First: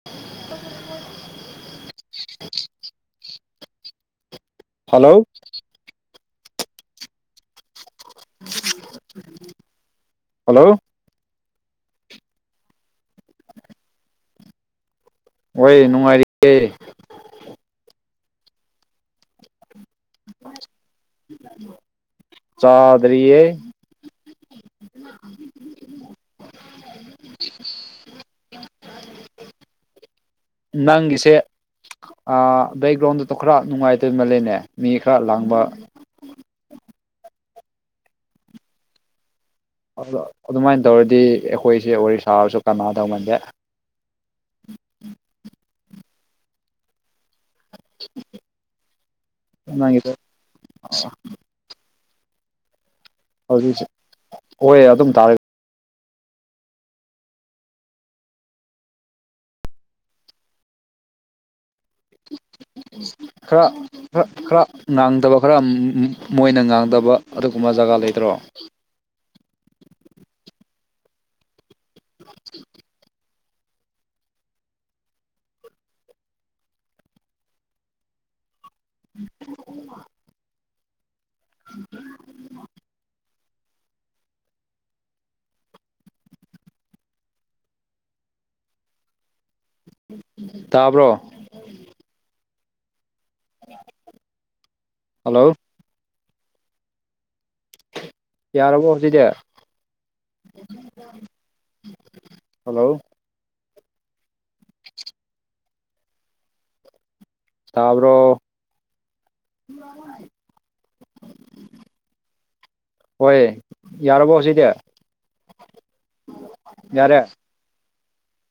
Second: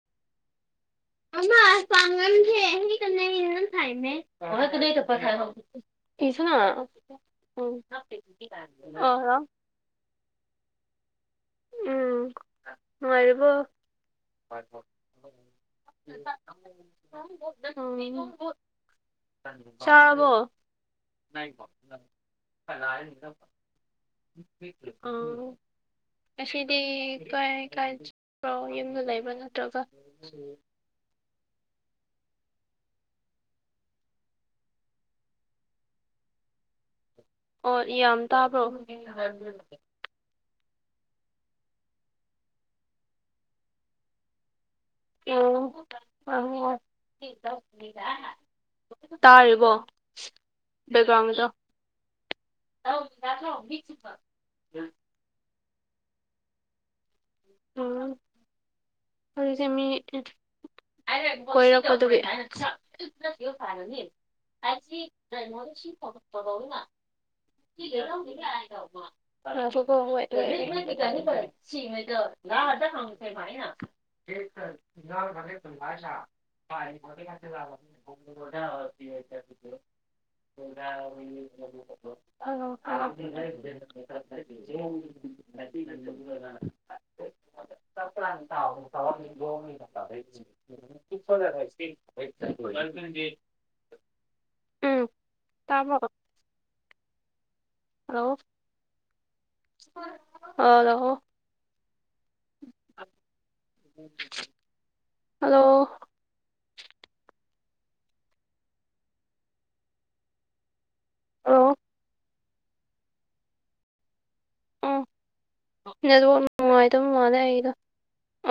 [unintelligible] hello [unintelligible] [unintelligible] hello ꯎꯝ ꯅꯨꯡꯉꯥꯏꯔꯤꯕꯣ ꯍꯣꯏ ꯅꯨꯡꯉꯥꯏꯔꯤꯌꯦ [unintelligible] ꯆꯔꯕꯣ ꯆꯥꯗ꯭ꯔꯤꯌꯦ [unintelligible] ꯑꯥ ꯉꯁꯤꯗꯤ ꯀꯥꯏ ꯀꯥꯏ ꯆꯠꯄꯥ ꯌꯨꯝꯗ ꯂꯩꯕ ꯅꯠꯇ꯭ꯔꯥꯒ ꯅꯪꯒꯤꯁꯦ ꯕꯦꯛꯒ꯭ꯔꯥꯎꯟꯗꯨꯗꯣ ꯈꯔ ꯅꯨꯡꯉꯥꯏꯇꯦ ꯃꯜꯂꯤꯅꯦ ꯃꯤ ꯈꯔ ꯂꯥꯡꯕ ꯑꯣ ꯌꯥꯝ ꯇꯥꯕ꯭ꯔꯣ ꯑꯗꯨꯃꯥꯏꯅ ꯇꯧꯔꯗꯤ ꯑꯩꯈꯣꯏꯁꯦ ꯁꯥꯔꯁꯨ ꯀꯅꯥ [unintelligible] [unintelligible] [unintelligible] ꯇꯥꯔꯤꯕꯣ ꯅꯪꯒꯤꯗꯣ ꯕꯦꯛꯒ꯭ꯔꯥꯎꯟꯗꯣ ꯍꯧꯖꯤꯛꯁꯦ ꯍꯣꯏ [unintelligible] ꯑꯗꯨꯝ ꯇꯥꯔꯦ ꯎꯝ ꯍꯧꯖꯤꯛꯁ‌ꯦ ꯃꯤ ꯂ‌ꯣꯏꯔꯛꯀꯗꯨꯔꯤ ꯈꯔ ꯈꯔ ꯈꯔ ꯉꯥꯡꯗꯕ ꯈꯔ [unintelligible] ꯃꯣꯏꯅ ꯉꯥꯡꯗꯕ ꯑꯗꯨꯒꯨꯝꯕ ꯖꯒꯥ ꯂꯩꯇ꯭ꯔꯣ ꯉꯥꯏꯈ‌ꯣꯀ‌ꯣ ꯋ‌ꯦꯠ ꯋ‌ꯦꯠ [unintelligible] [unintelligible] [unintelligible] [unintelligible] [unintelligible] [unintelligible] ꯇꯥꯕ꯭ꯔꯣ [unintelligible] ꯎꯝ ꯍꯜꯂꯣ ꯇꯥꯕ꯭ꯔꯣ ꯍꯜꯂꯣ ꯌꯥꯔꯕꯣ ꯍꯧꯖꯤꯛꯇꯤ ꯍꯜꯂꫭ ꯍꯜꯂꯣ ꯍꯜꯂꯣ ꯇꯥꯕ꯭ꯔꯣ ꯑꯣ ꯍꯣꯏ ꯌꯥꯔꯕꯣ ꯁꯤ ꯎꯝ ꯅ‌ꯦꯠꯋꯥꯛ‌ ꯅꯨꯡꯉꯥꯏꯇꯕ ꯌꯥꯔꯦ ꯃꯥꯜꯂꯦ ꯑꯩꯒꯤꯗ‌ꯣ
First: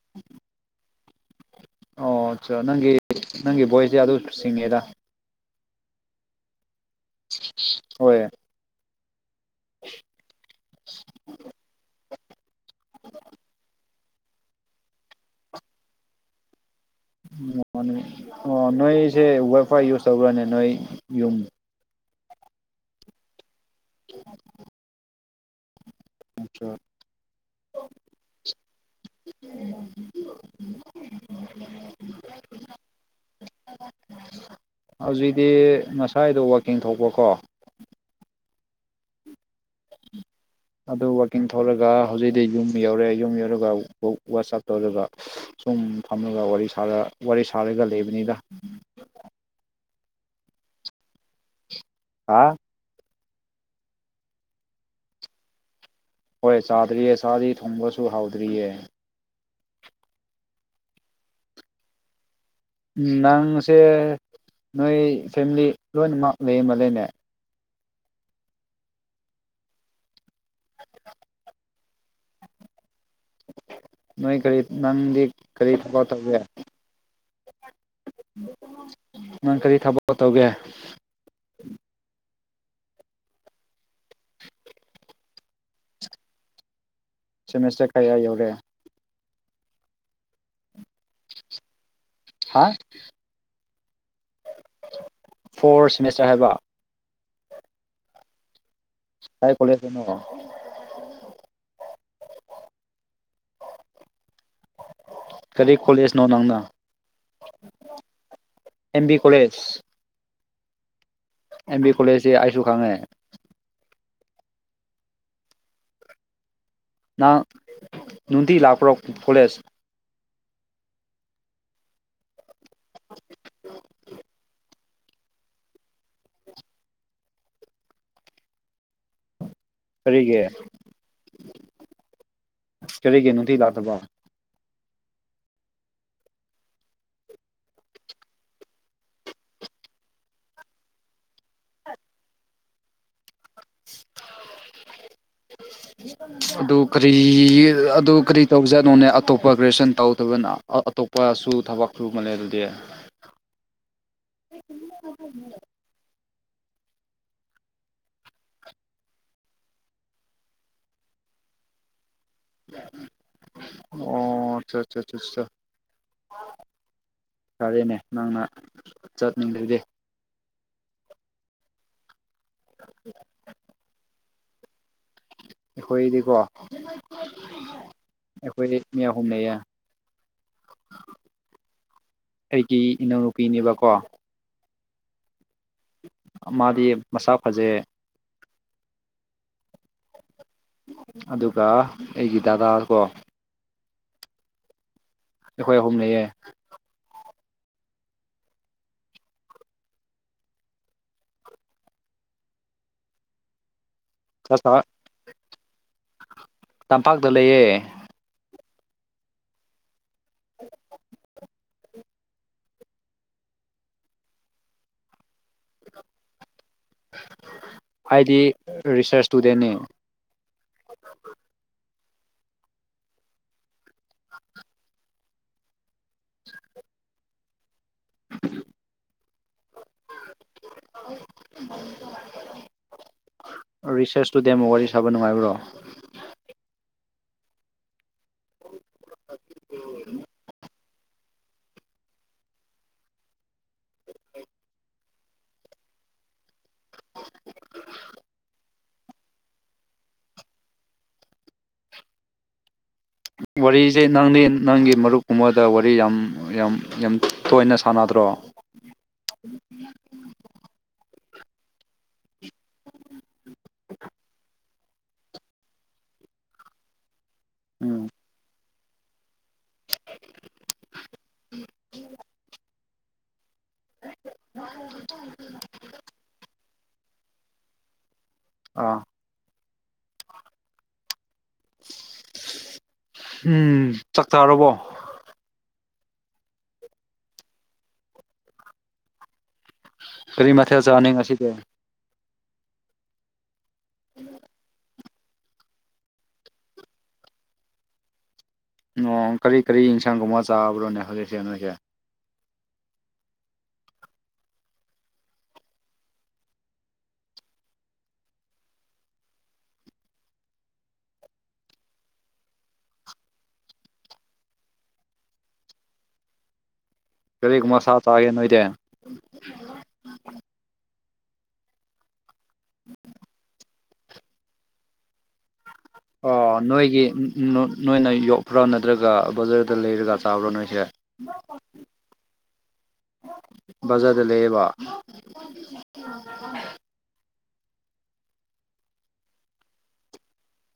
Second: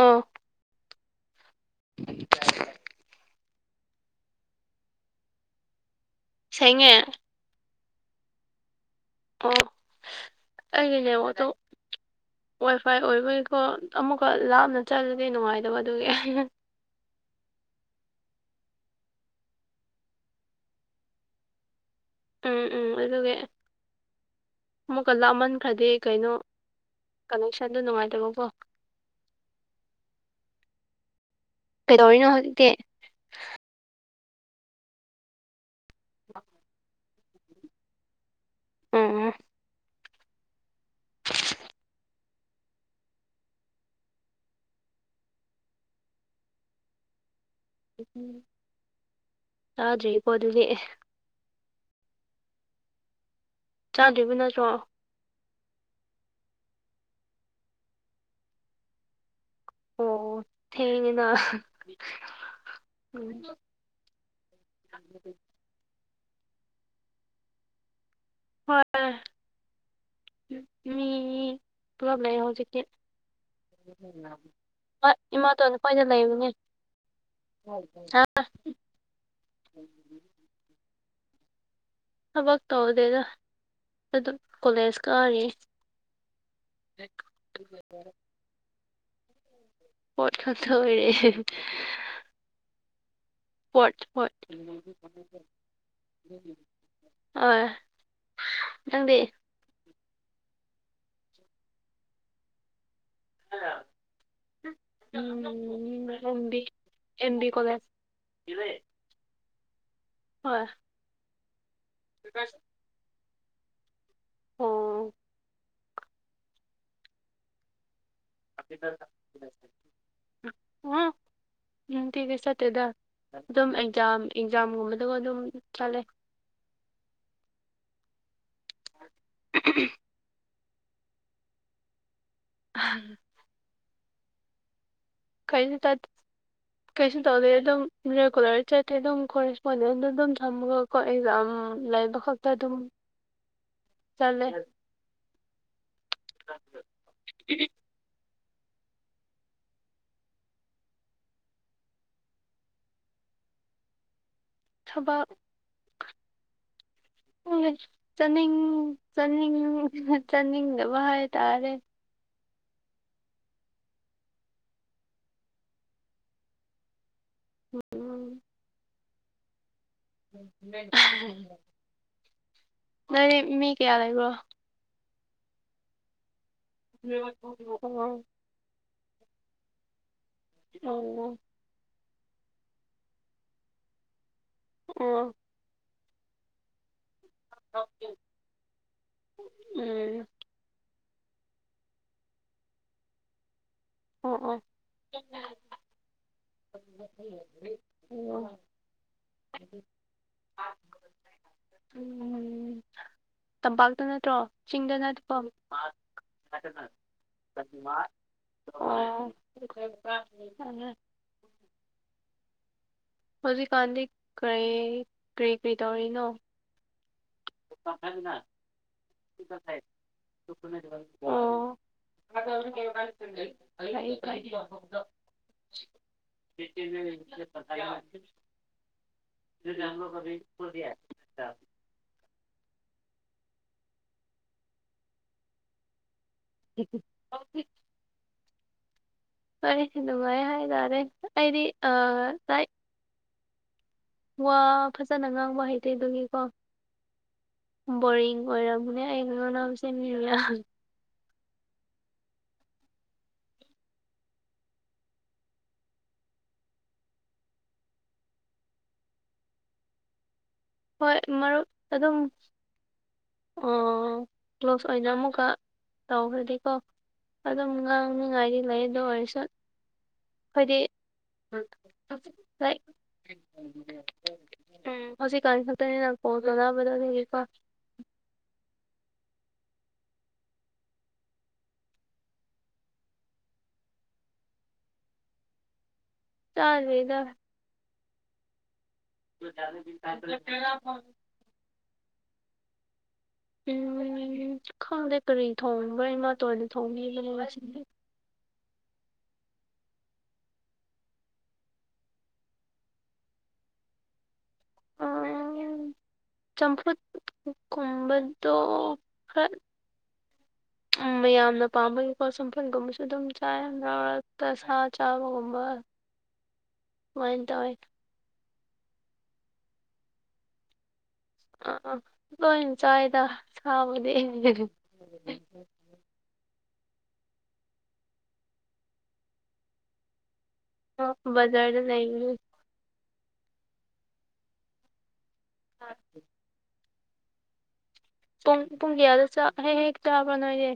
ꯑꯥ ꯑꯣ ꯑꯆꯥ ꯅꯪꯒꯤ ꯅꯪꯒꯤ ꯚꯣꯏꯁꯗꯤ ꯑꯗꯨꯝ ꯁꯤꯡꯉꯦꯗ ꯁꯦꯡꯉꯦ ꯍꯣꯏ ꯑꯣ ꯑꯩꯒꯤ ꯅꯦꯠꯋꯥꯛꯗꯣ ꯋꯥꯏ ꯐꯥꯏ ꯑꯣꯏꯕꯩꯀꯣ ꯑꯃꯨꯛꯀ ꯂꯥꯞꯅ ꯆꯠꯂꯗꯤ ꯅꯨꯡꯉꯥꯏꯇꯕ ꯑꯗꯨꯒꯤ ꯑꯣ ꯑꯣ ꯅꯣꯏꯁꯦ ꯋꯥꯏ ꯐꯥꯏ ꯌꯨꯁ ꯇꯧꯕ꯭ꯔꯅ‌ꯦ ꯅꯣꯏ ꯌꯨꯝ ꯎꯝ ꯎꯝ ꯑꯗꯨꯒꯤ ꯑꯃꯨꯛꯀ ꯂꯥꯞꯃꯟꯈ꯭ꯔꯗꯤ ꯀꯩꯅꯣ ꯀꯅꯦꯛꯁꯟꯗ‌ꯣ ꯅꯨꯡꯉꯥꯏꯇꯕꯀ‌ꯣ [unintelligible] ꯀꯩꯗꯧꯔꯤꯅꯣ ꯍꯧꯖꯤꯛꯇꯤ ꯍꯧꯖꯤꯛꯗꯤ ꯉꯁꯥꯏꯗꯣ ꯋꯥꯛꯀꯤꯡ ꯊꯣꯛꯄꯀꯣ ꯎꯝ ꯑꯗꯨ ꯋꯥꯛꯀꯤꯡ ꯊ‌ꯣꯛꯔꯒ ꯍꯧꯖꯤꯛꯗꯤ ꯌꯨꯝ ꯌꯧꯔꯦ ꯌꯨꯝ ꯌꯧꯔꯒ ꯋꯥ ꯋꯥ ꯋꯥꯆꯞ ꯇꯧꯔꯒ ꯁꯨꯝ ꯐꯝꯃꯒ ꯋꯥꯔꯤ ꯁꯥꯔ ꯋꯥꯔꯤ ꯁꯥꯔꯒ ꯂꯩꯕꯅꯤꯗ ꯆꯥꯗ꯭ꯔꯤꯀꯣ ꯑꯗꯨꯗꯤ ꯑꯦ ꯍꯥ ꯆꯥꯗ꯭ꯔꯤꯕ ꯅꯠꯇ꯭ꯔꯣ ꯍꯣꯏ ꯆꯥꯗ꯭ꯔꯤꯌꯦ ꯆꯥꯗꯤ ꯊꯣꯡꯕꯁꯨ ꯍꯥꯎꯗ꯭ꯔꯤꯌꯦ ꯑꯣ ꯊꯦꯡꯉ‌ꯦꯅꯥ ꯎꯝ ꯅꯪꯁꯦ ꯅꯣꯏ ꯐꯦꯃꯤꯂꯤ ꯂꯣꯏꯅꯃꯛ ꯂꯩ ꯃꯥꯜꯂ‌ꯦꯅꯦ ꯍꯣꯏ ꯃꯤ ꯄꯨꯂꯞ ꯂꯩ ꯍꯧꯖꯤꯛꯇꯤ ꯅꯣꯏ ꯀꯔꯤ ꯍ‌ꯣꯏ ꯅꯪꯗꯤ ꯏꯃꯥꯇꯣꯟ ꯀꯔꯤ ꯍ‌ꯣꯏꯗ ꯊꯕꯛ ꯇꯧꯒꯦ ꯂꯩꯕꯅꯦ [inaudible] ꯅꯪ ꯀꯔꯤ ꯊꯕꯛ ꯇꯧꯒꯦ ꯊꯕꯛ ꯇꯧꯗꯦꯗ ꯑꯗꯨ ꯀꯣꯂꯦꯖ ꯀꯥꯔꯤ [unintelligible] ꯁꯦꯃꯦꯁꯇꯔ ꯀꯌꯥ ꯌꯧꯔꯦ ꯄꯣꯠ ꯈꯛꯊꯥꯕꯤꯔ‌ꯦ [unintelligible] ꯍꯥ ꯄ‌ꯣꯔꯠ ꯍꯣꯏ ꯐꯣꯔ ꯁꯦꯃꯦꯁꯇꯔ ꯍꯥꯏꯕ [unintelligible] ꯅꯪꯗꯤ ꯀꯥꯢ ꯀꯣꯂꯦꯖꯇꯅꯣ [unintelligible] ꯀꯔꯤ ꯎꯝ ꯀꯣꯂꯦꯖꯅꯣ ꯅꯪꯅ M B college M B college ꯍꯣꯏ ꯑꯦꯝ ꯕꯤ ꯀꯣꯂꯦꯖꯇꯤ ꯑꯩꯁꯨ ꯈꯪꯉꯦ ꯑꯣ ꯅꯪ ꯅꯨꯡꯇꯤ ꯂꯥꯛꯄ꯭ꯔꯣ ꯀ‌ꯣꯂꯦꯖ ꯎꯝ ꯅꯨꯡꯇꯤꯒꯤ ꯆꯠꯇꯦꯗ ꯑꯗꯨꯝ ꯑꯦꯛꯖꯥꯝ ꯑꯦꯛꯖꯥꯝꯒꯨꯝꯕ ꯑꯗꯨꯒ ꯑꯗꯨꯝ ꯆꯠꯂꯦ [unintelligible] ꯀꯔꯤꯒꯤ ꯀꯔꯤꯒꯤ ꯅꯨꯡꯇꯤ ꯂꯥꯛꯇꯕ ꯀꯩꯁꯨ ꯇꯠ ꯀꯩꯁꯨ ꯇꯧꯗꯦ ꯑꯗꯨꯝ ꯔꯦꯒꯨꯂꯔ ꯆꯠꯇꯦ ꯑꯗꯨꯝ ꯀꯣ ꯔꯦꯁꯄꯣꯟꯗꯦꯟꯗ ꯑꯗꯨꯝ ꯊꯝꯃꯒꯀꯣ ꯑꯦꯛꯖꯥꯝ ꯂꯩꯕ [unintelligible] ꯆꯠꯂꯦ ꯑꯗꯨ ꯀꯔꯤ ꯑꯗꯨ ꯀꯔꯤ ꯇꯧꯖꯠꯅꯨꯅꯦ ꯑꯇꯣꯞꯄ ꯒ꯭ꯔꯦꯖꯨꯌꯦꯁꯟ ꯇꯧꯗꯕꯅ ꯑꯇꯣꯞꯄꯁꯨ ꯊꯕꯛ ꯁꯨꯕ ꯁꯨꯃꯜꯂ‌ꯦ ꯑꯗꯨꯗꯤ ꯊꯕꯛ ꯍꯣꯏ ꯆꯠꯅꯤꯡ ꯆꯠꯅꯤꯡ ꯆꯠꯅꯤꯡꯗꯕ ꯍꯥꯏꯇꯥꯔꯦ ꯑꯣ ꯑꯆꯥ ꯑꯠꯆꯥ ꯐꯔꯦꯅꯦ ꯎꯝ ꯅꯪꯅ ꯆꯠꯅꯤꯡꯗ꯭ꯔꯗꯤ ꯅꯣꯏꯗꯤ ꯃꯤ ꯀꯌꯥ ꯂꯩꯕ꯭ꯔꯣ ꯑꯩꯈꯣꯏꯗꯤꯀꯣ ꯑꯣ ꯑꯩꯈꯣꯏꯗꯤ ꯃꯤ ꯑꯍꯨꯝ ꯂꯩꯌꯦ ꯑꯣ ꯑꯩꯒꯤ ꯏꯅꯥꯎꯅꯨꯄꯤꯅꯦꯕꯀꯣ ꯑꯣ ꯃꯥꯗꯤ ꯃꯁꯥ ꯐꯖꯩ ꯎꯝ ꯑꯗꯨꯒ ꯑꯩꯒꯤ ꯗꯥꯗꯥ ꯀꯣ ꯑꫭ ꯑꫭ ꯑꯩꯈꯣꯏ ꯑꯍꯨꯝ ꯂꯩꯌꯦ ꯑꯣ ꯎꯝ ꯇꯝꯄꯥꯛꯇ ꯅꯠꯇ꯭ꯔꯣ ꯆꯥꯛ ꯆꯥ ꯆꯤꯡꯗ ꯅꯠꯇ꯭ꯔꯣ ꯇꯝꯄꯥꯛꯇ ꯂꯩꯌꯦ ꯑꯣ ꯍꯧꯖꯤꯛꯀꯥꯟꯗꯤ ꯀꯔꯤ ꯀꯔꯤ ꯀꯔꯤ ꯇꯧꯔꯤꯅꯣ ꯑꯩꯗꯤ ꯔꯤꯁ꯭ꯔꯁ ꯑꯣ ꯐꯩ ꯐꯩ [unintelligible] [unintelligible] ꯔꯤꯁ꯭ꯔꯁꯇꯨꯗꯤ ꯋꯥꯔꯤ ꯁꯥꯕ ꯅꯨꯡꯉꯥꯏꯕ꯭ꯔꯣ [unintelligible] [inaudible] ꯋꯥꯔꯤꯁꯦ ꯅꯨꯡꯉꯥꯏ ꯍꯥꯏꯇꯥꯔꯦ ꯑꯩꯗꯤ ꯑꯥ ꯋꯥ ꯐꯖꯅ ꯉꯥꯡꯕ ꯍꯩꯇꯦ ꯑꯗꯨꯒꯤꯀꯣ ꯕꯣꯔꯤꯡ ꯑꯣꯏꯔꯝꯒꯅꯤ ꯑꯩ ꯉꯔꯥꯡ ꯁꯦꯝꯃꯤꯕ ꯃꯌꯥꯝ ꯋꯥꯔꯤꯁꯦ ꯅꯪꯗꯤ ꯅꯪꯒꯤ ꯃꯔꯨꯞ ꯀꯨꯝꯕꯗ ꯋꯥꯔꯤ ꯌꯥꯝ ꯌꯥꯝ ꯌꯥꯝ ꯇꯣꯏꯅ ꯁꯥꯟꯅꯗ꯭ꯔꯣ ꯍꯣꯏ ꯃꯔꯨꯞ ꯑꯗꯨꯝ ꯑꯣ ꯀ꯭ꯂꯣꯁ ꯑꯣꯏꯅ ꯑꯃꯨꯛꯀ ꯇꯧꯈꯔ꯭ꯒꯦꯀꯣ ꯑꯗꯨꯝ ꯎꯝ ꯉꯥꯡꯅꯤꯡꯉꯥꯏꯗꯤ ꯂꯩ ꯑꯗꯨ ꯑꯣꯏꯔꯁꯨ ꯍꯥꯏꯣꯏꯗꯤ [unintelligible] ꯎꯝ ꯍꯧꯖꯤꯛꯀꯥꯟ ꯈꯛꯇꯅꯤꯅ ꯀꯣꯟ ꯇꯧꯅꯕꯗꯣ ꯑꯗꯨꯒꯤ ꯀꯣ ꯑꯥ ꯍꯝ ꯆꯥꯛ ꯆꯥꯔꯕꯣ ꯆꯥꯗ꯭ꯔꯤꯗ [unintelligible] ꯀꯔꯤ ꯃꯊꯦꯜ ꯎꯝ ꯆꯥꯅꯤ ꯉꯥꯁꯤꯗꯤ ꯎꯝ ꯈꯪꯗꯦ ꯀꯔꯤ ꯊꯣꯡꯕ꯭ꯔꯥ ꯏꯃꯥꯇꯣꯟꯅ ꯊꯣꯡꯕꯤꯕꯅꯦ ꯉꯁꯤꯗꯤ ꯑꯣ ꯀꯔꯤ ꯀꯔꯤ ꯌꯦꯟꯁꯥꯡꯒꯨꯝꯕ ꯆꯥꯕ꯭ꯔꯅꯦ ꯍꯧꯖꯤꯛꯁꯦ ꯅꯣꯏꯁ [unintelligible] ꯆꯝꯐꯨꯠ ꯀꯨꯝꯕꯗꯣ ꯈꯔ ꯃꯌꯥꯝꯅ ꯄꯥꯝꯕ [unintelligible] ꯁꯝꯐꯩꯒꯨꯝꯕꯁꯨ ꯑꯗꯨꯝ ꯆꯥꯏ [unintelligible] ꯁꯥ ꯆꯥꯕꯒꯨꯝꯕ [inaudible] ꯁꯨꯃꯥꯏꯅ ꯇꯧꯋꯦ ꯀꯔꯤꯒꯨꯝꯕ ꯁꯥ ꯆꯥꯒꯦ ꯅꯣꯏꯗꯤ ꯑ ꯂꯣꯏ ꯆꯥꯏꯗ ꯁꯥꯕꯨꯗꯤ ꯑꯣ ꯅꯣꯏꯒꯤ ꯅꯣ ꯅꯣꯏꯅ ꯌꯣꯛꯄ꯭ꯔꯥ ꯅꯠꯇ꯭ꯔꯒ ꯕꯖꯥꯔꯗ ꯂꯩꯔꯒ ꯆꯥꯕ꯭ꯔꯥ ꯅꯣꯏꯁꯦ ꯑ ꯕꯥꯖꯔ ꯗꯥ ꯂꯩꯏ ꯕꯖꯥꯔꯗ ꯂꯩꯌꯦꯕ ꯑꯥ ꯄꯨꯡ ꯄꯨꯡ ꯀꯌꯥꯗ ꯆꯥꯛ ꯍꯦꯛ ꯍꯦꯛ ꯆꯥꯕ꯭ꯔꯥ ꯅꯣꯏꯗꯤ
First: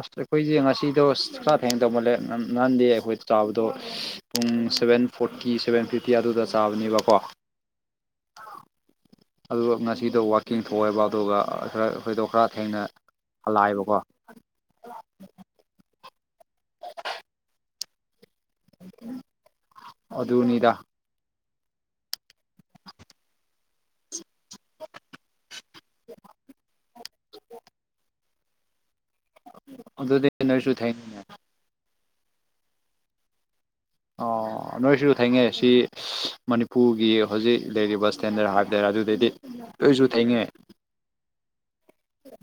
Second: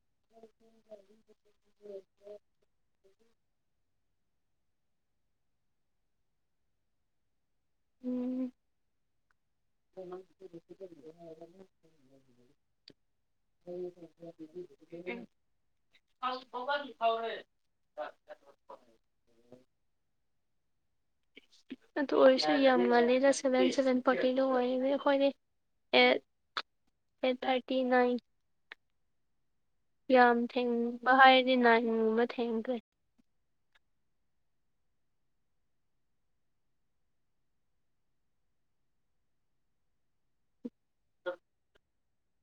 ꯑꯁ ꯑꯩꯈꯣꯏꯁꯦ ꯉꯁꯤꯗꯣ ꯈꯔ ꯊꯦꯡ ꯇꯧꯃꯜꯂꯦ ꯅ ꯅꯍꯥꯟꯗꯤ ꯑꯩꯈꯣꯏ ꯆꯥꯕꯗꯣ ꯄꯨꯡ ꯁꯚꯦꯟ ꯐꯣꯔꯇꯤ ꯁꯚꯦꯟ ꯐꯤꯞꯇꯤ ꯑꯗꯨꯗ ꯆꯥꯕꯅꯦꯕꯀꯣ ꯎꯝ ꯑꯗꯨꯒ ꯉꯁꯤꯗꯣ ꯋꯥꯛꯀꯤꯡ ꯊꯣꯛꯑꯦꯕ ꯑꯗꯨꯒ ꯑ ꯈꯔ ꯑꯩꯈꯣꯏꯗꯣ ꯈꯔ ꯊꯦꯡꯅ ꯍꯜꯂꯛꯑꯦꯕꯀꯣ [unintelligible] ꯑꯗꯨꯅꯤꯗꯥ ꯑꯗꯨ ꯑꯣꯏꯔꯁꯨ ꯌꯥꯝ ꯃꯥꯂꯦꯗ ꯁꯚꯦꯟ ꯁꯚꯦꯟ [unintelligible] [unintelligible] [unintelligible] ꯑꯗꯨꯗꯤ ꯌꯥꯝ ꯅꯣꯏꯁꯨ ꯊꯦꯡꯕ ꯊꯦꯡꯅꯤꯅꯦ ꯍꯥꯏꯔꯗꯤ ꯅꯥꯏꯟꯒꯨꯝꯕ ꯊꯦꯡꯒ꯭ꯔꯦ ꯑꯣ ꯅꯣꯏꯁꯨ ꯊꯦꯡꯉꯦ ꯁꯤ ꯃꯅꯤꯄꯨꯔꯒꯤ ꯍꯧꯖꯤꯛ ꯂꯩꯔꯤꯕ ꯏꯁ꯭ꯇꯦꯟꯗꯔꯠ ꯍꯥꯏꯕ ꯇꯦꯔ ꯑꯗꯨꯗꯩꯗꯤ ꯑꯩꯁꯨ ꯊꯦꯡꯉꯦ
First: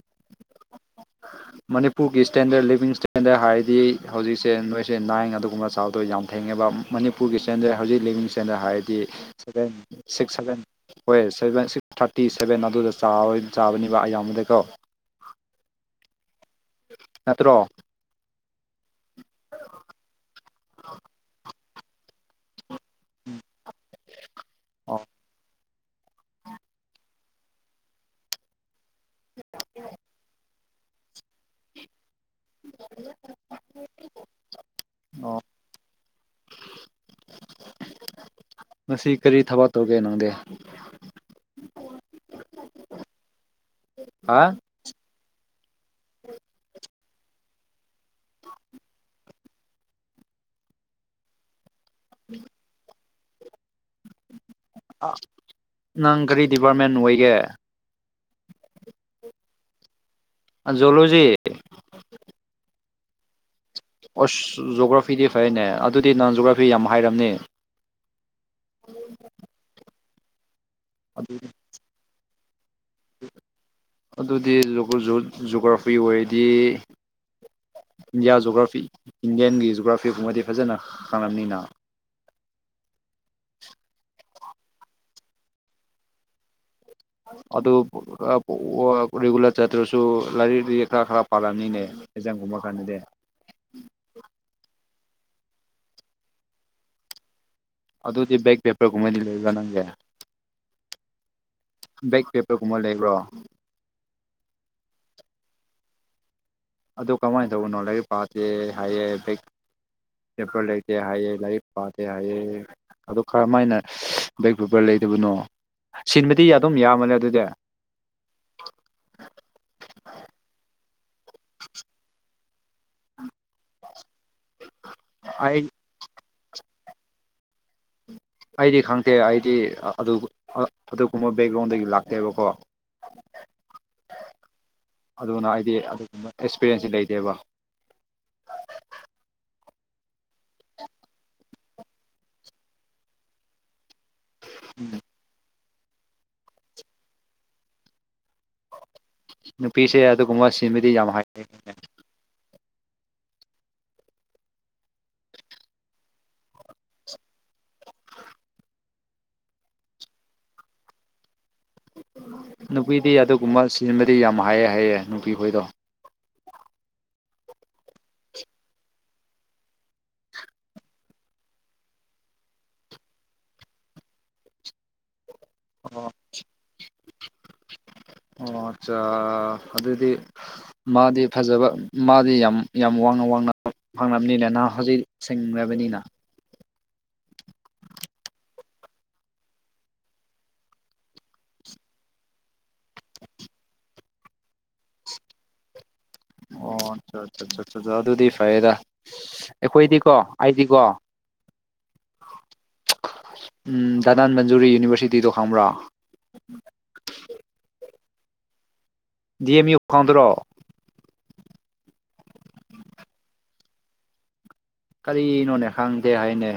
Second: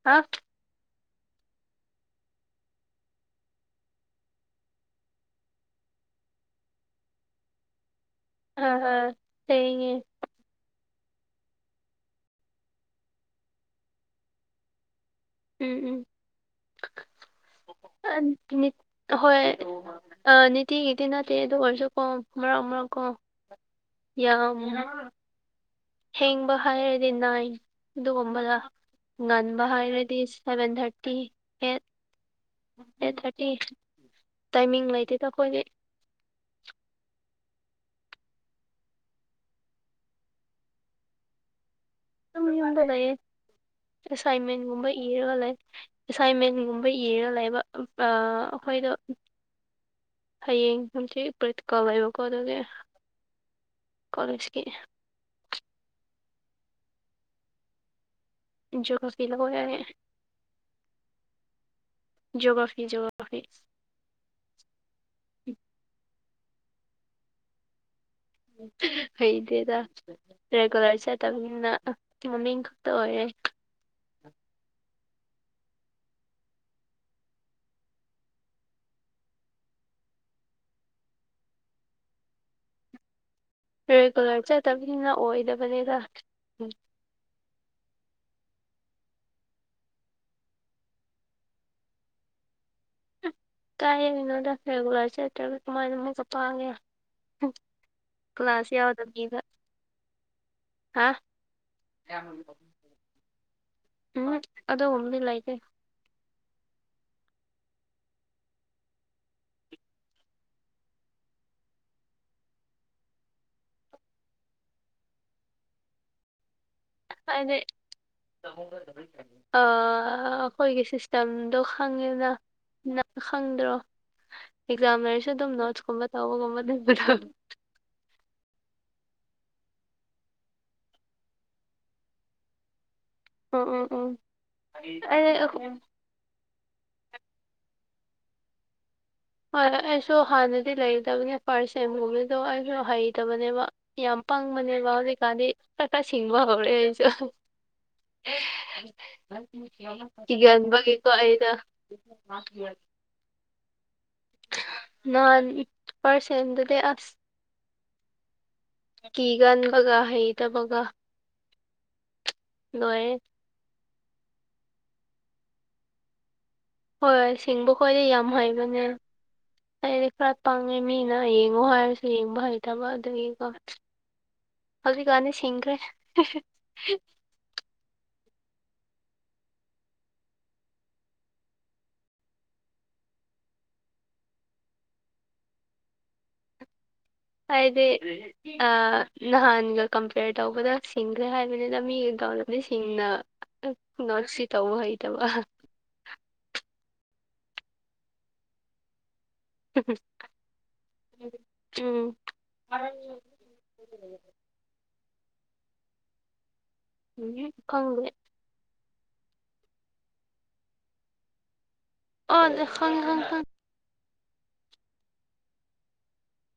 ꯍꯥ ꯃꯅꯤꯄꯨꯔꯒꯤ ꯏꯁꯇꯦꯟꯗꯔꯠ ꯂꯤꯕꯤꯡ ꯏꯁꯇꯦꯟꯗꯔꯠ ꯍꯥꯏꯔꯗꯤ ꯍꯧꯖꯤꯛꯁꯦ ꯅꯣꯏꯁꯦ ꯅꯥꯏꯟ ꯑꯗꯨꯒꯨꯝꯕ ꯆꯥꯎꯗꯣꯏ ꯌꯥꯝ ꯊꯦꯡꯉꯦꯕ ꯃꯅꯤꯄꯨꯔꯒꯤ ꯏꯁꯇꯦꯟꯗꯔ ꯍꯧꯖꯤꯛ ꯂꯤꯕꯤꯡ ꯏꯁꯇꯦꯟꯗꯔ ꯑꯥ ꯍꯥꯏꯔꯗꯤ ꯑꯥ ꯁꯕꯦꯟ ꯊꯦꯡꯉꯦ ꯁꯤ ꯁꯚꯦꯟ ꯍꯣꯏ ꯁꯚꯦꯟ ꯁꯤꯛꯁ ꯊꯥꯔꯇꯤ ꯁꯚꯦꯟ ꯑꯗꯨꯗ ꯆꯥꯕ ꯆꯥꯕꯅꯤꯕ ꯑꯌꯥꯝꯕꯗꯤꯀꯣ ꯎꯝ ꯎꯝ ꯅꯠꯇ꯭ꯔꯣ ꯑ ꯍꯣꯏ ꯑ ꯅꯤꯇꯤꯒꯤꯗꯤ ꯅꯠꯇꯦ ꯑꯣꯏꯔꯁꯨꯀꯣ ꯃꯔꯛ ꯃꯔꯛ ꯀꯣ ꯎꯝ [unintelligible] ꯌꯥꯝ ꯊꯦꯡꯕ ꯍꯥꯏꯔꯗꯤ ꯅꯥꯏꯟ ꯑꯗꯨꯒꯨꯝꯕꯗ ꯉꯟꯕ ꯍꯥꯏꯔꯗꯤ seven thirty eight eight thirty timing ꯂꯩꯇꯦꯗ ꯑꯣ ꯑꯩꯈꯣꯏꯗꯤ [inaudible] ꯉꯁꯤ ꯀꯔꯤ ꯊꯕꯛ ꯇꯧꯒꯦ ꯅꯪꯗꯤ ꯗꯨꯝ ꯌꯨꯝꯗ ꯂꯩꯌꯦ ꯍꯥ ꯑꯁꯥꯏꯟꯃꯦꯟꯒꯨꯝꯕ ꯏꯔꯒ ꯂꯩ ꯑꯦꯁꯥꯏꯟꯃꯦꯟꯒꯨꯝꯕ ꯏꯔ ꯂꯩꯕ ꯑ ꯑꯩꯈꯣꯏꯗꯣ ꯍꯌꯦꯡ ꯅꯨꯡꯊꯤꯜ ꯄ꯭ꯔꯦꯛꯇꯤꯀꯦꯜ ꯂꯩꯕꯀꯣ ꯑꯗꯨꯒꯤ ꯀꯣꯂꯦꯁꯀꯤ ꯑꯥ ꯅꯪ ꯀꯔꯤ ꯗꯤꯄꯥꯔꯠꯃꯦꯟ ꯑꯣꯏꯒꯦ ꯖꯣꯒ꯭ꯔꯥꯐꯤ ꯂꯧꯋꯦ ꯑꯖꯣꯂꯣꯖꯤ ꯖꯣꯒ꯭ꯔꯥꯐꯤ ꯖꯣꯒ꯭ꯔꯥꯐꯤ ꯑꯣꯁ ꯖꯣꯒ꯭ꯔꯥꯐꯤꯗꯤ ꯐꯩꯅꯦ ꯑꯗꯨꯗꯤ ꯅꯡ ꯖꯣꯒ꯭ꯔꯥꯐꯤ ꯌꯥꯝ ꯍꯥꯏꯔꯝꯅꯤ ꯍꯩꯇꯦꯗ ꯔꯦꯒꯨꯂꯔ ꯆꯠꯇꯕꯅꯤꯅ ꯃꯃꯤꯡ [unintelligible] ꯑꯗꯨꯗꯤ ꯖꯣꯛ ꯖꯣ ꯖꯣꯒ꯭ꯔꯥꯐꯤ ꯑꯣꯏꯔꯗꯤ ꯏꯟꯗꯤꯌꯥ ꯖꯣꯒ꯭ꯔꯥꯐꯤ ꯏꯟꯗꯤꯌꯥꯟꯒꯤ ꯖꯣꯒ꯭ꯔꯥꯐꯤ ꯒꯨꯝꯕꯗꯤ ꯐꯖꯅ ꯈꯡꯂꯝꯅꯤꯅ ꯔꯦꯒꯨꯂꯔ ꯆꯠꯇꯕꯅꯤꯅ ꯑꯣꯏꯗꯕꯅꯤꯗ ꯇꯥꯕ ꯉꯝꯗꯕ ꯑꯗꯨ ꯑ ꯔꯤꯒꯨꯂꯔ ꯆꯠꯇ꯭ꯔꯁꯨ ꯂꯥꯏꯔꯤꯛꯗꯤ ꯈꯔ ꯈꯔ ꯄꯥꯜꯔꯝꯅꯤꯅꯦ ꯑꯦꯛꯖꯥꯝꯒꯨꯝꯕꯥ ꯀꯥꯟꯗꯗꯤ ꯀꯥꯏꯗꯩꯩꯅꯣꯗ ꯔꯦꯒꯨꯂꯔ ꯆꯠꯇ꯭ꯔꯒ ꯀꯃꯥꯏꯅ ꯑꯃꯨꯛꯀ ꯄꯥꯡꯉꯦ ꯍꯨꯡ ꯑꯗꯨꯗꯤ ꯕꯦꯛ ꯄꯦꯄꯔ ꯒꯨꯝꯕꯗꯤ ꯂꯩꯕ꯭ꯔꯥ ꯅꯪꯒꯤ ꯍꯥ ꯕꯦꯛ ꯄꯦꯄꯔꯒꯨꯝꯕ ꯂꯩꯕ꯭ꯔꯣ ꯎꯝ ꯍꯨꯞ ꯑꯗꯨ ꯒꯨꯝꯕꯗꯤ ꯂꯩꯇꯦ ꯑꯗꯣ ꯀꯃꯥꯏ ꯇꯧꯕꯅꯣ ꯂꯥꯏꯔꯤꯛ ꯄꯥꯗꯦ ꯍꯥꯏꯌꯦ ꯕꯦꯛ ꯄꯦꯄꯔ ꯂꯩꯇꯦ ꯍꯥꯏꯌꯦ ꯂꯥꯏꯔꯤꯛ ꯄꯥꯗꯦ ꯍꯥꯏꯌꯦ ꯑꯗꯨ ꯀꯔꯝꯃꯥꯏꯅ ꯁꯁ ꯕꯦꯛ ꯕꯔ ꯂꯩꯇꯕꯅꯣ ꯁꯤꯟꯕꯗꯤ ꯑꯗꯨꯝ ꯌꯥꯝꯕꯅꯦ ꯑꯗꯨꯗꯤ ꯑꯥ ꯑꯈꯣꯏꯒꯤ ꯁꯤꯁꯇꯦꯝꯗꯣ ꯈꯪꯉꯦꯅ ꯅꯪ ꯈꯪꯗ꯭ꯔꯣ ꯑꯦꯛꯖꯥꯝ ꯂꯩꯔꯁꯨ ꯑꯗꯨꯝ ꯑꯩ ꯅꯣꯠꯁꯀꯨꯝꯕ ꯇꯧꯕꯒꯨꯝꯕ ꯂꯩꯕꯗꯣ ꯑꯩꯗꯤ ꯈꯪꯗꯦ ꯑꯩꯗꯤ ꯑ ꯑꯗꯨꯕꯨ ꯑ ꯑꯗꯨꯒꯨꯝꯕ ꯕꯦꯛꯒ꯭ꯔꯥꯎꯟꯗꯒꯤ ꯂꯥꯛꯇꯦꯕꯀꯣ ꯎꯝ ꯎꯝ ꯑꯩꯗꯤ ꯑꯈꯣꯏ ꯑꯦꯛꯁꯄꯤꯔꯤꯌꯦꯟꯁꯁꯤ ꯂꯩꯇꯦꯕ ꯍꯣꯏ ꯍꯣꯏ ꯑꯩꯁꯨ ꯍꯥꯟꯅꯗꯤ ꯂꯩꯇꯥꯕꯅꯦ ꯐꯥꯔꯁ ꯁꯦꯝꯒꯨꯝꯕꯗꯣ ꯑꯩꯁꯨ ꯍꯩꯇꯕꯅꯦꯕ ꯌꯥꯝ ꯄꯪꯕꯅꯦꯕ ꯍꯧꯖꯤꯛꯀꯥꯟꯗꯤ ꯈꯔ ꯈꯔ ꯁꯤꯡꯕ ꯍꯧꯔꯦ ꯑꯩꯖꯨ ꯍꯍ ꯅꯨꯄꯤꯁꯦ ꯑꯗꯨꯒꯨꯝꯕ ꯁꯤꯟꯕꯗꯤ ꯌꯥꯝ ꯀꯤꯒꯟꯕꯒꯤꯀꯣ ꯍꯥꯏ ꯑꯩꯗꯣ ꯅꯍꯥꯟ ꯐꯥꯔꯁ ꯁꯦꯝꯗꯗꯤ ꯑꯁ ꯀꯤꯒꯟꯕꯒꯥ ꯍꯩꯇꯕꯒ ꯅꯨꯄꯤꯗꯤ ꯂꯣꯏꯔꯦ ꯑꯗꯨꯒꯨꯝꯕ ꯁꯤꯟꯕꯗꯤ ꯌꯥꯝ ꯍꯩ ꯍꯥꯏꯌꯦ ꯅꯨꯄꯤ ꯈꯣꯏꯗꯣ ꯍꯣꯏ ꯁꯤꯡꯕ ꯈꯣꯏꯗꯤ ꯌꯥꯝ ꯍꯩꯕꯅꯦ ꯑꯩꯗꯤ ꯈꯔ ꯄꯪꯉꯦ ꯃꯤꯅ ꯌꯦꯡꯉꯣ ꯍꯥꯏꯔꯁꯨ ꯌꯦꯡꯕ ꯍꯩꯇꯕ ꯑꯗꯨꯒꯤꯀꯣ ꯍꯧꯖꯤꯛ ꯀꯥꯟꯗꯤ ꯁꯤꯡꯈ꯭ꯔꯦ ꯑꯣ ꯍ ꯍ ꯑꯣ ꯑꯆꯥ ꯑꯗꯨꯗꯤ ꯃꯥꯛꯗꯤ ꯐꯖꯕ ꯃꯥꯛꯗꯤ ꯌꯥꯝ ꯌꯥꯝ ꯋꯥꯡꯅ ꯋꯥꯡꯅ ꯐꯪꯂꯝꯅꯤꯅ ꯅꯪ ꯍꯧꯖꯤꯛ ꯁꯤꯡꯔꯕꯅꯤꯅ ꯍꯥꯏꯗꯤ ꯑꯥ ꯅꯍꯥꯟꯒ ꯀꯝꯄꯦꯌꯔ ꯇꯧꯕꯗ ꯁꯤꯡꯈ꯭ꯔꯦ ꯍꯥꯏꯕꯅꯤꯗ ꯃꯤꯒ ꯇꯧꯅꯕꯗꯤ ꯁꯤꯡꯅ ꯅꯣꯠꯁꯤ ꯇꯧꯕ ꯍꯩꯇꯕ ꯑꯍ ꯑꯣ ꯑꯆꯥ ꯆꯥ ꯆꯥ ꯆꯥ ꯑꯗꯨꯗꯤ ꯐꯔꯦꯗ ꯑꯩꯈꯣꯏꯗꯤꯀꯣ ꯑꯩꯗꯤꯀꯣ ꯎꯝ ꯎꯝ ꯗꯅꯥꯟꯃꯟ ꯖꯨꯔꯤ ꯌꯨꯅꯤꯕꯔꯁꯤꯇꯤꯗꯣ ꯈꯪꯕ꯭ꯔꯣ ꯍꯨꯝ ꯍꯨꯝ ꯈꯪꯗꯦ ꯗꯤ ꯑꯦꯝ ꯌꯨ ꯈꯪꯗꯔꯣ [unintelligible] ꯀꯔꯤꯅꯣꯅꯦ ꯈꯪꯗꯦ ꯍꯥꯏꯅꯦ